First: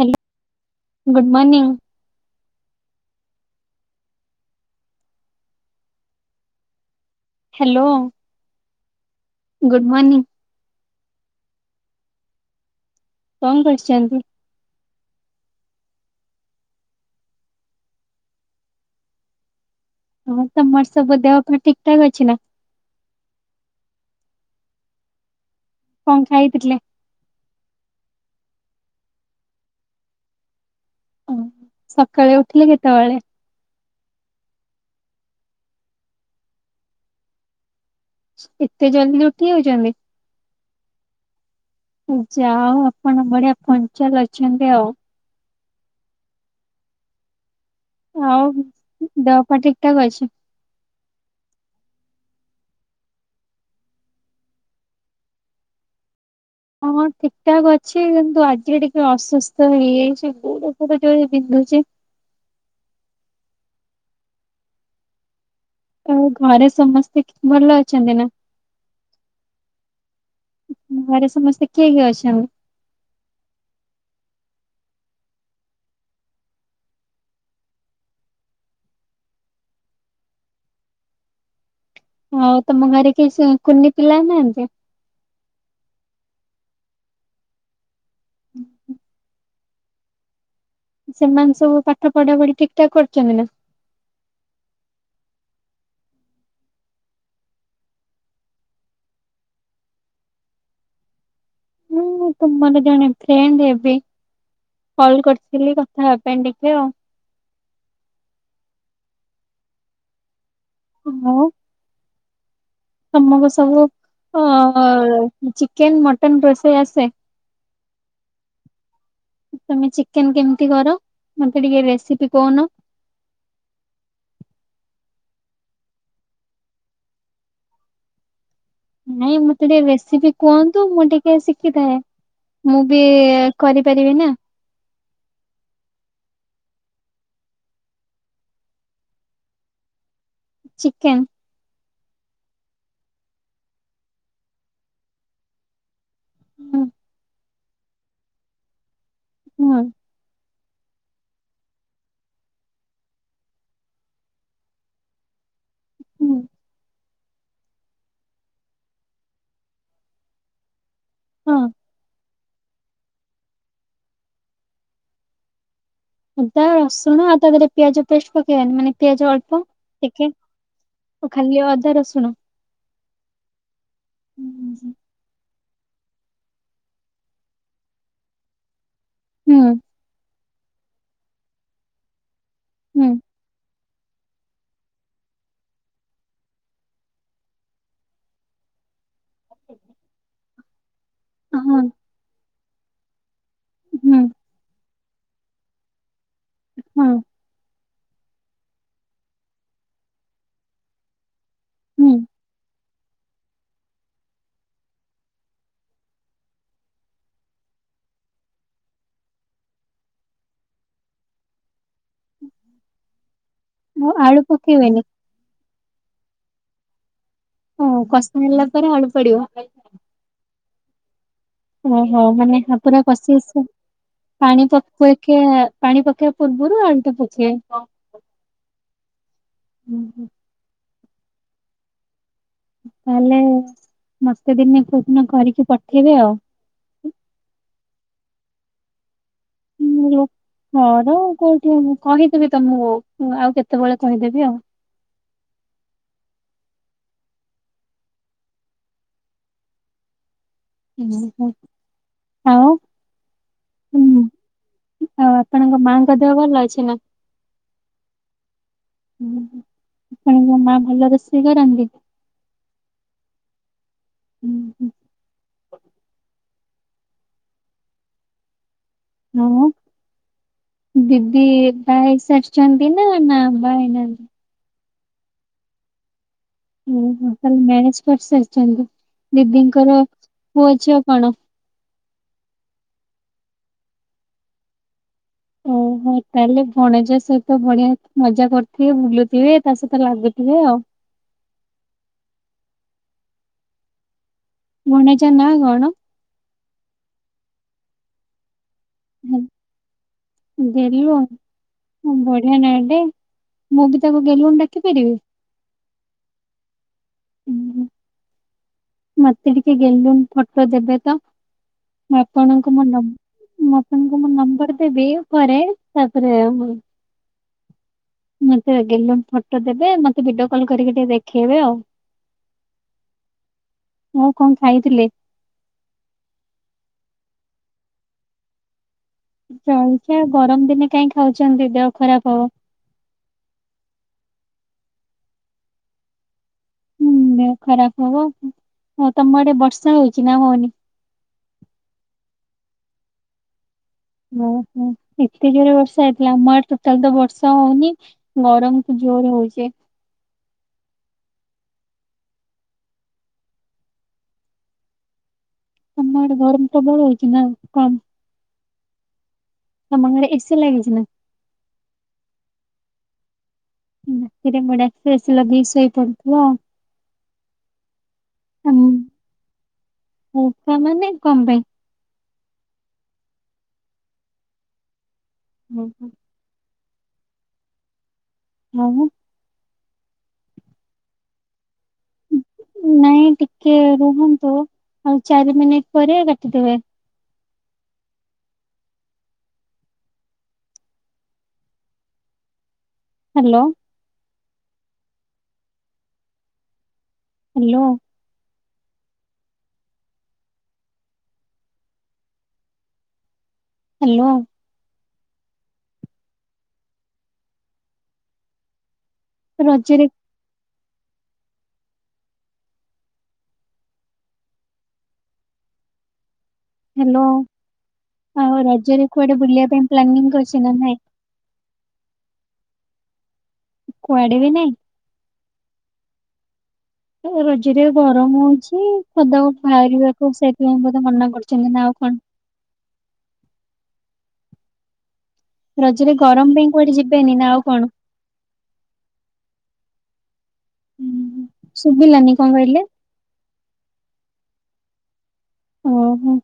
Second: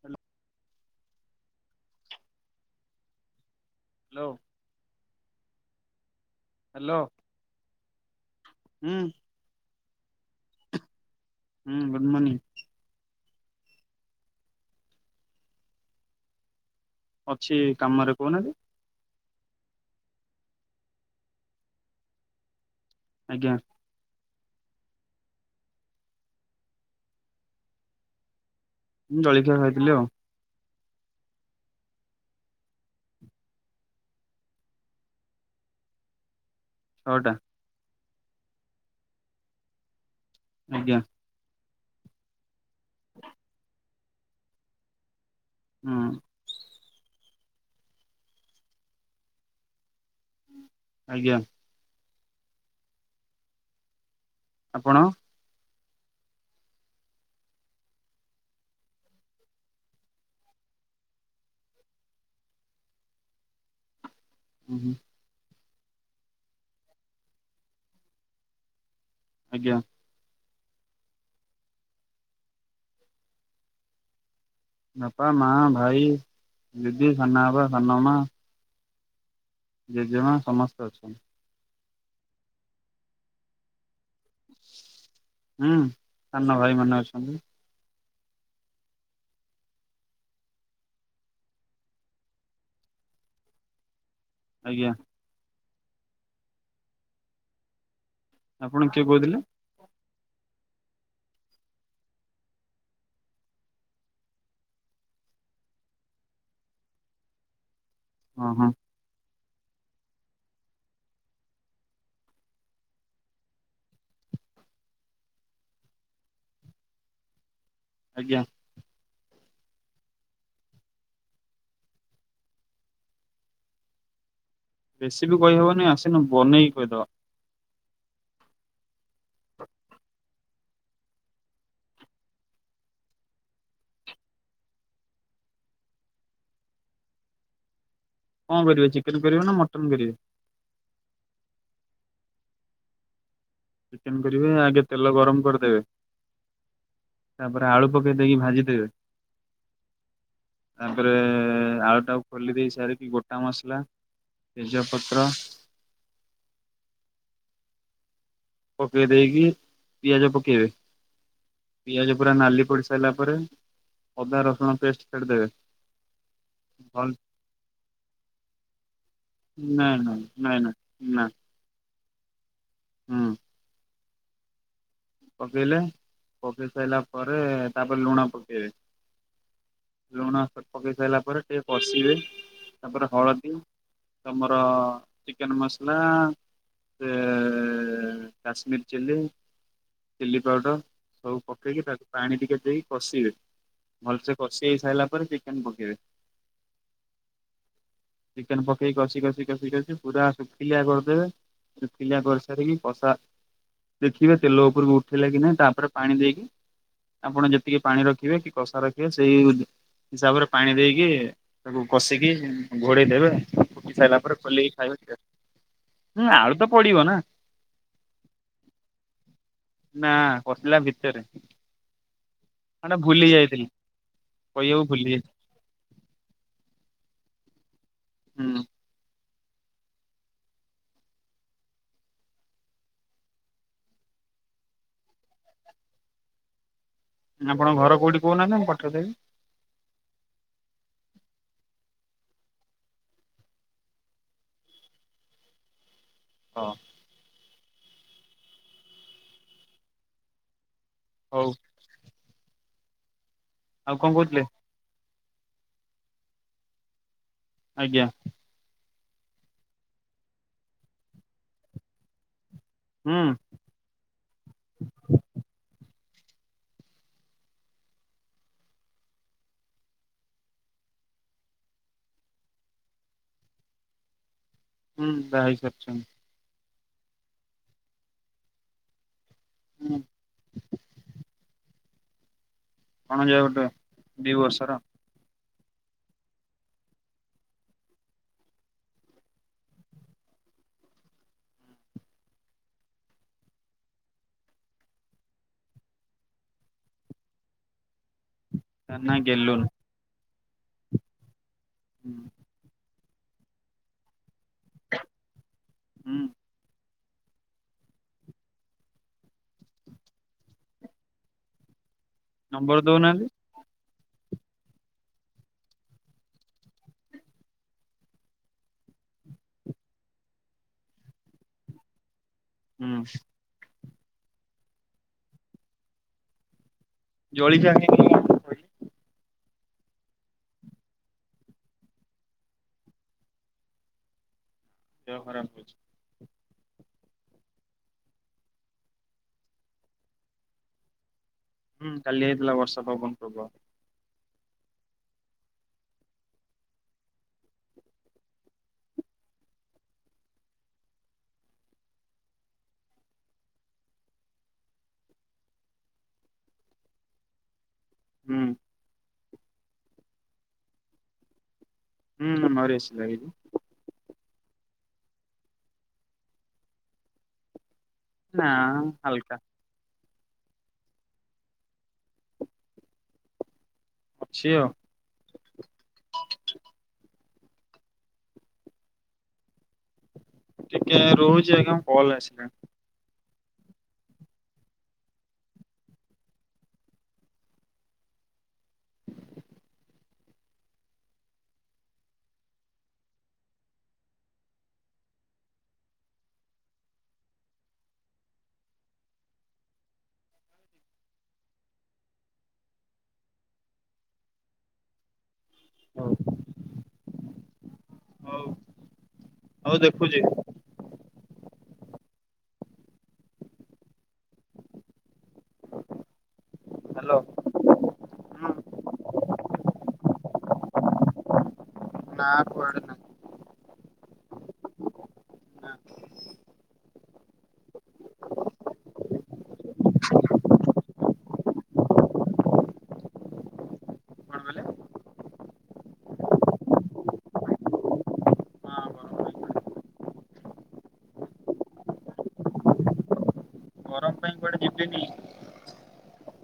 Hello good morning. Hello. Hello. Hello. ହୁଁ। Good morning. ହୁଁ good morning. କଣ କରୁଚନ୍ତି? ଅଛି କାମରେ କଉନାଆନ୍ତି। ହଁ ତମର ସବୁ ଦେହ ପା ଠିକ୍ ଠାକ୍ ଅଛି ନାଁ? ଆଜ୍ଞା। କଣ ଖାଇଥିଲେ? ମୁଁ ଜଳିଖିଆ ଖାଇଥିଲି ଆଉ। ଓ ସଖାଳେ ଉଠିଲେ କେତେବେଳେ? ଛଅଟା। ଏତେ ଜଲଦି ଉଠି ଯାଉଚନ୍ତି? ଆଜ୍ଞା। ଯା ହଉ ଆପଣ ବଢିଆ ପଞ୍ଚାଲ୍ ଅଛନ୍ତି ଆଉ। ହଁ। ଆଉ ଦେହ ପା ଠିକ୍ ଠାକ୍ ଅଛି? ଆଜ୍ଞା। ଆପଣ? ହଁ ଠିକ୍ ଠାକ୍ ଅଛି କିନ୍ତୁ ଆଜିରେ ଟିକେ ଅସୁସ୍ଥ ହେଇଯାଇଚି ଗୋଡ ପୁରା ଜୋରେ ବିନ୍ଧୁଚି। ଉଁ ହୁଁ। ଆ ଘରେ ସମସ୍ତେ ଠି ଭଲ ଅଛନ୍ତି ନା? ଆଜ୍ଞା। ଘରେ ସମସ୍ତେ କିଏ କିଏ ଅଛନ୍ତି? ବାପା, ମା, ଭାଇ, ଦିଦି, ସାନବାପା ସାନମା ଜେଜେମା ସମସ୍ତେ ଅଛନ୍ତି। ହଉ ତମ ଘରେ କେହି ସେ କୁନି ପିଲା ନାହାନ୍ତି? ହୁଁ ସାନ ଭାଇ ମାନେ ଅଛନ୍ତି। ଉଁ ହୁଁ। ସେମାନେ ସବୁ ପାଠ ପଢା ପଢି ଠିକ୍ ଠାକ୍ କରୁଚନ୍ତି ନା? ଆଜ୍ଞା। ଆପଣ କିଏ କୋଉଥିଲେ? ମୁଁ ତୁମର ଜଣେ ଫ୍ରେଣ୍ଡ୍ ହେବି। କଲ୍ କରିଥିଲି କଥା ହେବା ପାଇଁ ଟିକେ ଆଉ। ହଁ ହଁ। [unintelligible] ତମକୁ ସବୁ ଅ ଚିକେନ୍ ମଟନ୍ ରୋଷେଇ ଆସେ? ଆଜ୍ଞା। ତମେ ଚିକେନ୍ କେମିତି କର ମତେ ଟିକେ ରେସିପି କହୁନ। ରେସିପି କହିହେବନି ଆସିନେ ବନେଇକି କହିଦବ। ନାଇଁ ମତେ ଟିକେ ରେସିପି କୁହନ୍ତୁ ମୁଁ ଟିକେ ଶିକିଥାଏଁ। ମୁଁ ବି କରିପାରିବି ନାଁ। କଣ କରିବେ ଚିକେନ୍ କରିବେ ନା ମଟନ୍ କରିବେ? ଚିକେନ୍ ଚିକେନ କରିବେ ଆଗେ ତେଲ ଗରମ କରିଦେବେ ହୁଁ ତାପରେ ଆଳୁ ପକେଇ ଦେଇକି ଭାଜିଦେବେ ହଁ ତାପରେ ଆଳୁ ଟାକୁ ଖୋଲି ଦେଇ ସାରିକି ଗୋଟା ମସଲା ତେଜପତ୍ର ହୁଁ ପକେଇ ଦେଇକି ପିଆଜ ପକେଇବେ ହଁ ପିଆଜ ପୁରା ନାଲି ପଡି ସାରିଲା ପରେ ଅଦା ରସୁଣ ପେଷ୍ଟ ଛାଡ଼ିଦେବେ ଅଦା ରସୁଣ ଆଉ ତା ଦେହରେ ପିଆଜ ପେଷ୍ଟ ପକେଇବାନି ମାନେ ପିଆଜ ଅଳ୍ପ ନାଇଁ ନାଇଁ ଟିକେ ନାଇଁ ନାଇଁ ନା ଓ ଖାଲି ଅଦା ରସୁଣ? ହୁଁ [inaudible] ପକେଇଲେ ପକେଇ ସାଇଲା ପରେ ତାପରେ ଲୁଣ ପକେଇବେ ହୁଁ ଲୁଣ ପକେଇ ସଇଲା ପରେ ଟିକେ କଷିବେ ହୁଁ ତାପରେ ହଳଦୀ ତମର ଚିକେନ ମସଲା ସେ କାଶ୍ମୀର ଚିଲ୍ଲି ଚିଲ୍ଲି ପାଉଡ଼ର ସବୁ ହଁ ପକେଇକି ତାକୁ ପାଣି ଟିକେ ଦେଇକ କଷିବେ ହୁଁ ଭଲସେ କଷି ହେଇସାରିଲା ପରେ ଚିକେନ ପକେଇବେ। ହୁଁ ଚିକେନ ପକେଇ କଷି କଷି କଷି କଷି ପୁରା ଶୁଖିଲିଆ କରିଦେବେ ହୁଁ ଶୁଖିଲିଆ କରିସାରିକି କଷା ଦେଖିବେ ତେଲ ଉପର କୁ ଉଠଲା କି ନାଁହିଁ ତାପରେ ପାଣି ଦେଇକି ଆପଣ ଯେତିକି ପାଣି ରଖିବେ କି କଷା ରଖିବେ ସେଇ ୟୁଜ ହିସାବରେ ପାଣି ଦେଇକି ତାକୁ କଷିକି ଘୋଡେଇ ଦେବେ। ଫୁଟି ଆଉ ସାଇଲା ଆଳୁ ପରେ ଖୋଲିକି ପକେଇବେନି ଖାଇବେ ଟେଷ୍ଟ ଆଳୁ ତ ପଡିବ ନାଁ। ହଁ କଷା ହେଲା ପରେ ଆଳୁ ପଡିବ ନାଁ କଷିଲା ଭିତରେ। ଓହୋ ମାନେ ଏଟା ପୁରା ଭୁଲି କଷି ଆସେ ଯାଇଥିଲି ପାଣି କହିବାକୁ ଭୁଲି ଯାଇଥିଲି। [unintelligible] ପାଣି ପକେଇବା ପୂର୍ବରୁ ଆଳୁ ଟା ପୋଛିବେ ହଁ ହୁଁ [inaudible] ତାହେଲେ ମତେ ଦିନେ କୋଉ ଦିନ କରିକି ପଠେଇବେ ଆଉ ଆପଣଙ୍କ ଘର କଉଠି କହୁନାହାଁନ୍ତି ମୁଁ ପଠେଇ ଦେବି। ହେଇଲୋ ଘର କୋଉଠି ଆଉ କହିଦେବି ତମକୁ ଆଉ କେତେବେଳେ କହିଦେବି ଆଉ ହଁ ହଉ ଓହୋଃ! ଆଉ, ଆଉ କଣ? କହୁଥିଲେ ଆଉ ଆପଣଙ୍କ ମାଙ୍କ ଦେହ ଭଲ ଅଛି ନାଁ? ଆଜ୍ଞା ଉଁହୁ ଆପଣ ଙ୍କ ମା ଭଲ ରୋଷେଇ କରନ୍ତି? ହୁଁ ହୁଁ ହୁଁ। ଆଉ ଦିଦି ଏକା ହେଇସାରିଚନ୍ତି ନାଁ, ନାଁ ବାହା ହେଇନାହାନ୍ତି? ହୁଁ ବାହା ହେଇ ସାରଚନ୍ତି। ଉଁ ହୁ ତାଲେ ମ୍ୟାରେଜ୍ କରିସାରିଛନ୍ତି, ଦିଦିଙ୍କ ର ହୁଁ ପୁଅ ଝିଅ କଣ? ଭଣଜା ଗୋଟେ ଦି ବର୍ଷର। ଓହୋ। ହଁ ତାହେଲେ ଭଣଜା ସହିତ ବଢିଆ ମଜା କରୁଥିବେ ବୁଲୁଥିବେ ତା ସହିତ ଲାଗୁଥିବେ ଆଉ। ଭଣଜା ନାଁ କଣ? ତା ନାଁ ଗେଲୁନ। ଗେଲୁ ବଢିଆ ନା ଟେ, ମୁଁ ବି ତାକୁ ଗେଲୁନ୍ ଡାକି ପାରିବି? ହୁଁ। ହୁଁ। ମତେ ଟିକେ ଗେଲୁନ୍ ଫଟୋ ଦେବେ ତ ମୁଁ ଆପଣଙ୍କୁ ନମ୍ବର ମୋ ନ ଦଉନାହାନ୍ତି ମୁଁ ଆପଣଙ୍କୁ ମୋ ନମ୍ବର ଦେବି ପରେ ତାପରେ ମତେ ଗେଲୁନ୍ ଫଟୋ ଦେବେ ମତେ ଭିଡିଓ କଲ୍ କରିକି ଟିକେ ଦେଖେଇବେ ଆଉ। ହୁଁ। ଆଉ କଣ ଖାଇଥିଲେ? ଜଲିଖିଆ ଖାଇଥିଲି [inaudible] ଜଳିଖିଆ ଗରମ୍ ଦିନେ କାହିଁ ଖାଉଚନ୍ତି ଦେହ ଖରାପ ହବ। ଦେହ ଖରାପ ଅଛି। ହୁଁ ଦେହ ଖରାପ ହବ, ହଁ ତମ ଆଡେ ବର୍ଷା ହଉଚି ନା ହଉନି? ହୁଁ କାଲି ହେଇଥିଲା ବର୍ଷା ପବନ ପ୍ରବଳ। ଓହୋ ଏତେ ଜୋରେ ବର୍ଷା ହେଇଥିଲା ଆମ ଆଡେ ଟୋଟାଲ୍ ତ ବର୍ଷା ହଉନି। ଗରମକୁ ଜୋରରେ ହଉଚି। ତମ ଆଡେ ଗରମ ପ୍ରବଳ ହଉଚି ନା କମ୍? ହୁଁ। ତମ ଗାଁରେ ଏ ସି ଲାଗିଚି ନା? ହୁଁ ଆମ ଘରେ ଏ ସି ଲାଗିଚି। ରାତିରେ ମୁଡାସ ଏ ସି ଲଗେଇ ଶୋଇ ପଡୁଥିବ ଆଉ ନା ହାଲକା ଉଷା ମାନେ କମ ପାଇଁ ଅଛି ଆଉ ହୁଁ ହୁଁ ହଁ ହଁ ଟିକେ ରହୁଛି ଆଜ୍ଞା ମୁଁ କଲ୍ ଆସିଲାଣି ନାଇଁ ଟିକେ ରୁହନ୍ତୁ ଆଉ ଚାରି ମିନିଟ ପରେ କାଟିଦେବେ [inaudible] ହ୍ୟାଲୋ ହ୍ୟାଲୋ ହ୍ୟାଲୋ ହଉ ହଉ ହଉ ରଜରେ ଦେଖୁଚି ହ୍ୟାଲୋ ହୁଁ ଆଉ ରଜରେ କୁଆଡେ ବୁଲିବା ପାଇଁ ପ୍ଲାନିଂ କରିଚି ନା ନାଇଁ? ନାଁ କୁଆଡେ ନାଇଁ କୁଆଡେ ବି ନାଇଁ? ନା ରଜରେ ଗରମ ହଉଚି ପଦାକୁ ବାହାରିବାକୁ ସେଇଥିପାଇଁ ବୋଧେ ମନା କରୁଚନ୍ତି ନା ଆଉ କଣ? କଣ କଇଲେ? ରଜରେ ଗରମ ପାଇଁ କୁଆଡେ ଯିବେନି ନା ଆଉ କଣ? ଗରମ ପାଇଁ ହୁଁ ଶୁଭିଲାନି କଣ କହିଲେ? ଗରମ ପାଇଁ କୁଆଡେ ଯିବିନି? ଓହୋ।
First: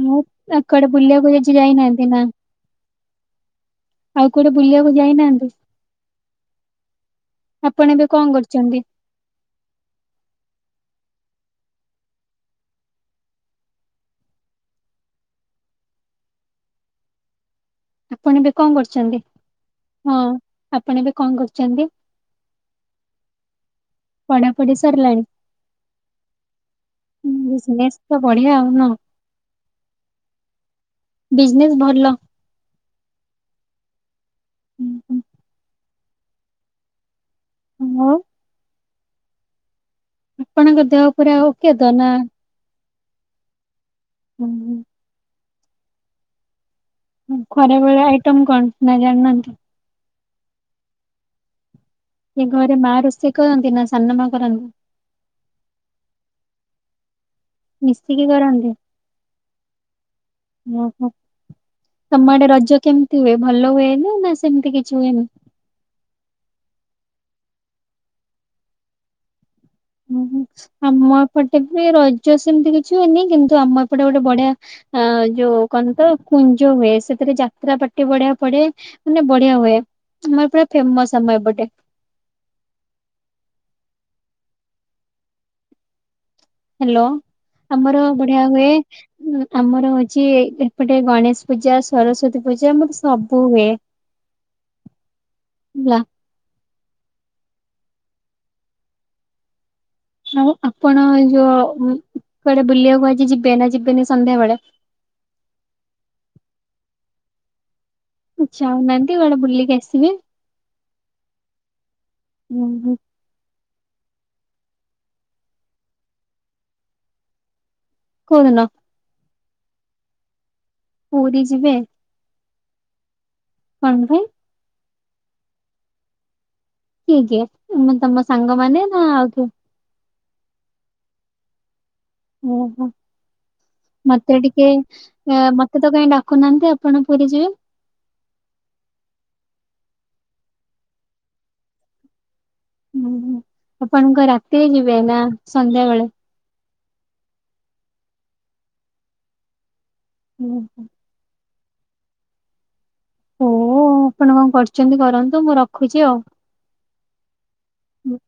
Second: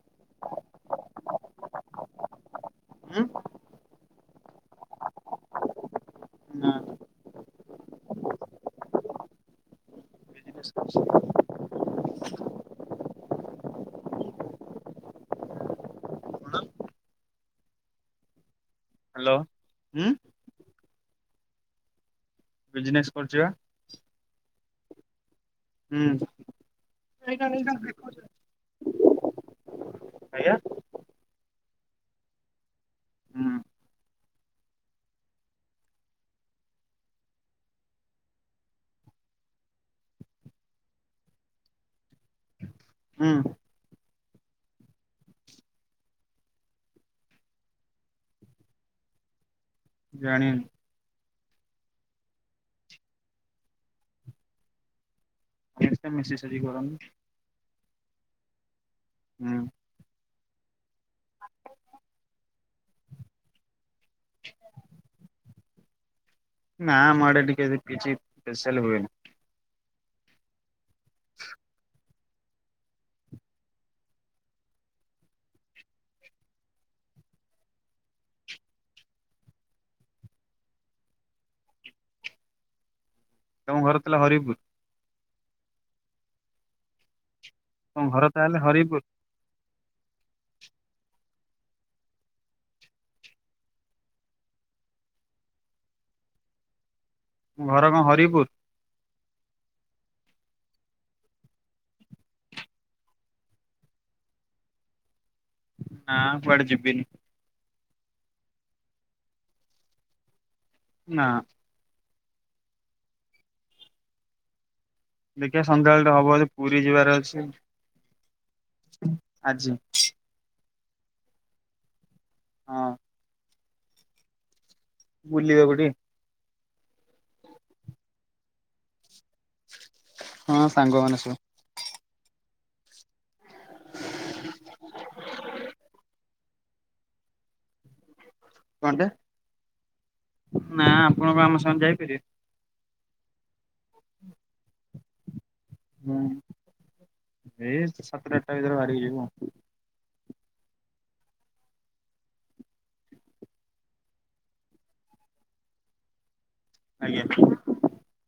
ମୁଁ ତାଙ୍କ ଆଡେ ବୁଲିବାକୁୁ [unintelligible] ଯାଇନାହାନ୍ତି ନା? ହୁଁ। ଆଉ କୁଆଡେ ବୁଲିବାକୁ ଯାଇନାହାନ୍ତି ନା ଆପଣ ଏବେ କଣ କରୁଛନ୍ତି? ଛି କଣ ଆପଣ ଏବେ କଣ କରୁଛନ୍ତି ହ୍ୟାଲୋ ହୁଁ ହଁ ଆପଣ ଏବେ କଣ କରୁଛନ୍ତି? ବିଜନେସ୍ କରୁଛି ପା। ପଢାପଢ଼ି ସରିଲାଣି। ହୁଁ ବିଯିନେସ ତ ଆଜ୍ଞା ବଢିଆ ଆଉ ନା ଆଜ୍ଞା। ବିଜନେସ୍ ଭଲ। ହୁଁ ହୁଁ ହୁଁ। ହୁଁ। ଆପଣଙ୍କ ଦେହ ପୁରା ଉକେତ ନା? ହୁଁ। ହୁଁ ହୁଁ। ଖରା ଭଳିଆ ଆଇଟମ କଣ ନା ଜାଣିନାହାନ୍ତି? ଜାଣିନି? ଏଘରେ ମା ରୋଷେଇ କରନ୍ତି ନା ସାନ ମା ରୋଷେଇ କରନ୍ତି। [inaudible] ମିଶିକି କରନ୍ତି। ହୁଁ। ଓ ହୋ। ତମ ଆଡେ ରଜ କେମିତି ହୁଏ ଭଲ ହୁଏନି ନା ସେମିତି କିଛି ହୁଏନି? ନା ଆମ ଆଡେ ଟିକେ କିଛି ସ୍ପେସାଲ୍ ହୁଏନି। ଓହୋ ଆମ ଏପଟେ ବି ରଜ ସେମିତି କିଛି ହୁଏନି କିନ୍ତୁ ଆମ ଏପଟେ ଗୋଟେ ବଢିଆ ଅ ଯୋଉ କଣ ତ କୁଞ୍ଜ ହୁଏ ସେଥିରେ ଯାତ୍ରା ପାଟି ବଢିଆ ପଡେ। ମାନେ ବଢିଆ ହୁଏ ଆମର ପୁରା ଫେମସ ଆମର ଏପଟେ। ତମ ଘର ଥିଲା ହରିପୁର। ହ୍ୟାଲୋ ଆମର ତମ ଘର ବଢିଆ ତାହେଲେ ହୁଏ। ହରିପୁର ହଁ ଆମର ହଉଛି ଏପଟେ ଗଣେଶ ପୂଜା, ସରସ୍ଵତୀ ପୂଜା, ଆମର ସବୁ ହୁଏ। ଲା। ଘର କଣ ହରିପୁର? ଆଉ ଆପଣ ଯୋଉ କୁଆଡେ ବୁଲିବାକୁ ଆଜି ଯିବେ ନା ଯିବେନି ସନ୍ଧ୍ୟା ବେଳେ? ନା କୁଆଡେ ଯିବିିନି। ଯାଉନାହାନ୍ତି କୁଆଡେ ବୁଲିକି ଆସିବେ। ନା। ହୁଁ ହୁଁ। ଦେଖିବା ସନ୍ଧ୍ୟାବେଳେ ହବ ପୁରୀ ଯିବାର ଅଛି। କୋଉଦିନ? ଆଜି। ପୁରୀ ଯିବେ। ହଁ। [unintelligible] ବୁଲିବାକୁ ଟିକେ। କିଏ କିଏ ମାନେ ତମ ସାଙ୍ଗମାନେ ନା ଆଉ କିଏ? ହଁ ସାଙ୍ଗ ମାନେ ସବୁ। ଓହୋ ମତେ ଟିକେ ମତେତ କାଇଁ ଡାକୁନାହାନ୍ତି ଆଉ। କଣ ପୁରୀ ଯିବେ। କଁଟେ ନା ଆପଣ କଣ ଆମ ସାଙ୍ଗରେ ଯାଇପାରିବେ। ହୁଁ ଆପଣଙ୍କ ରାତିରେ ଯିବେ ନାଁ ସନ୍ଧ୍ୟା ବେଳେ। ହୁଁ ଏଇ ସାତଟା ଆଠଟା ଭିତରେ ବାହରିକି ଯିବୁ। ହୁଁ ହୁଁ। ହୋଉ ଆପଣ କଣ କରୁଚନ୍ତି କରନ୍ତୁ ମୁଁ ରଖୁଚି ଆଉ। ଆଜ୍ଞା। ହୁଁ।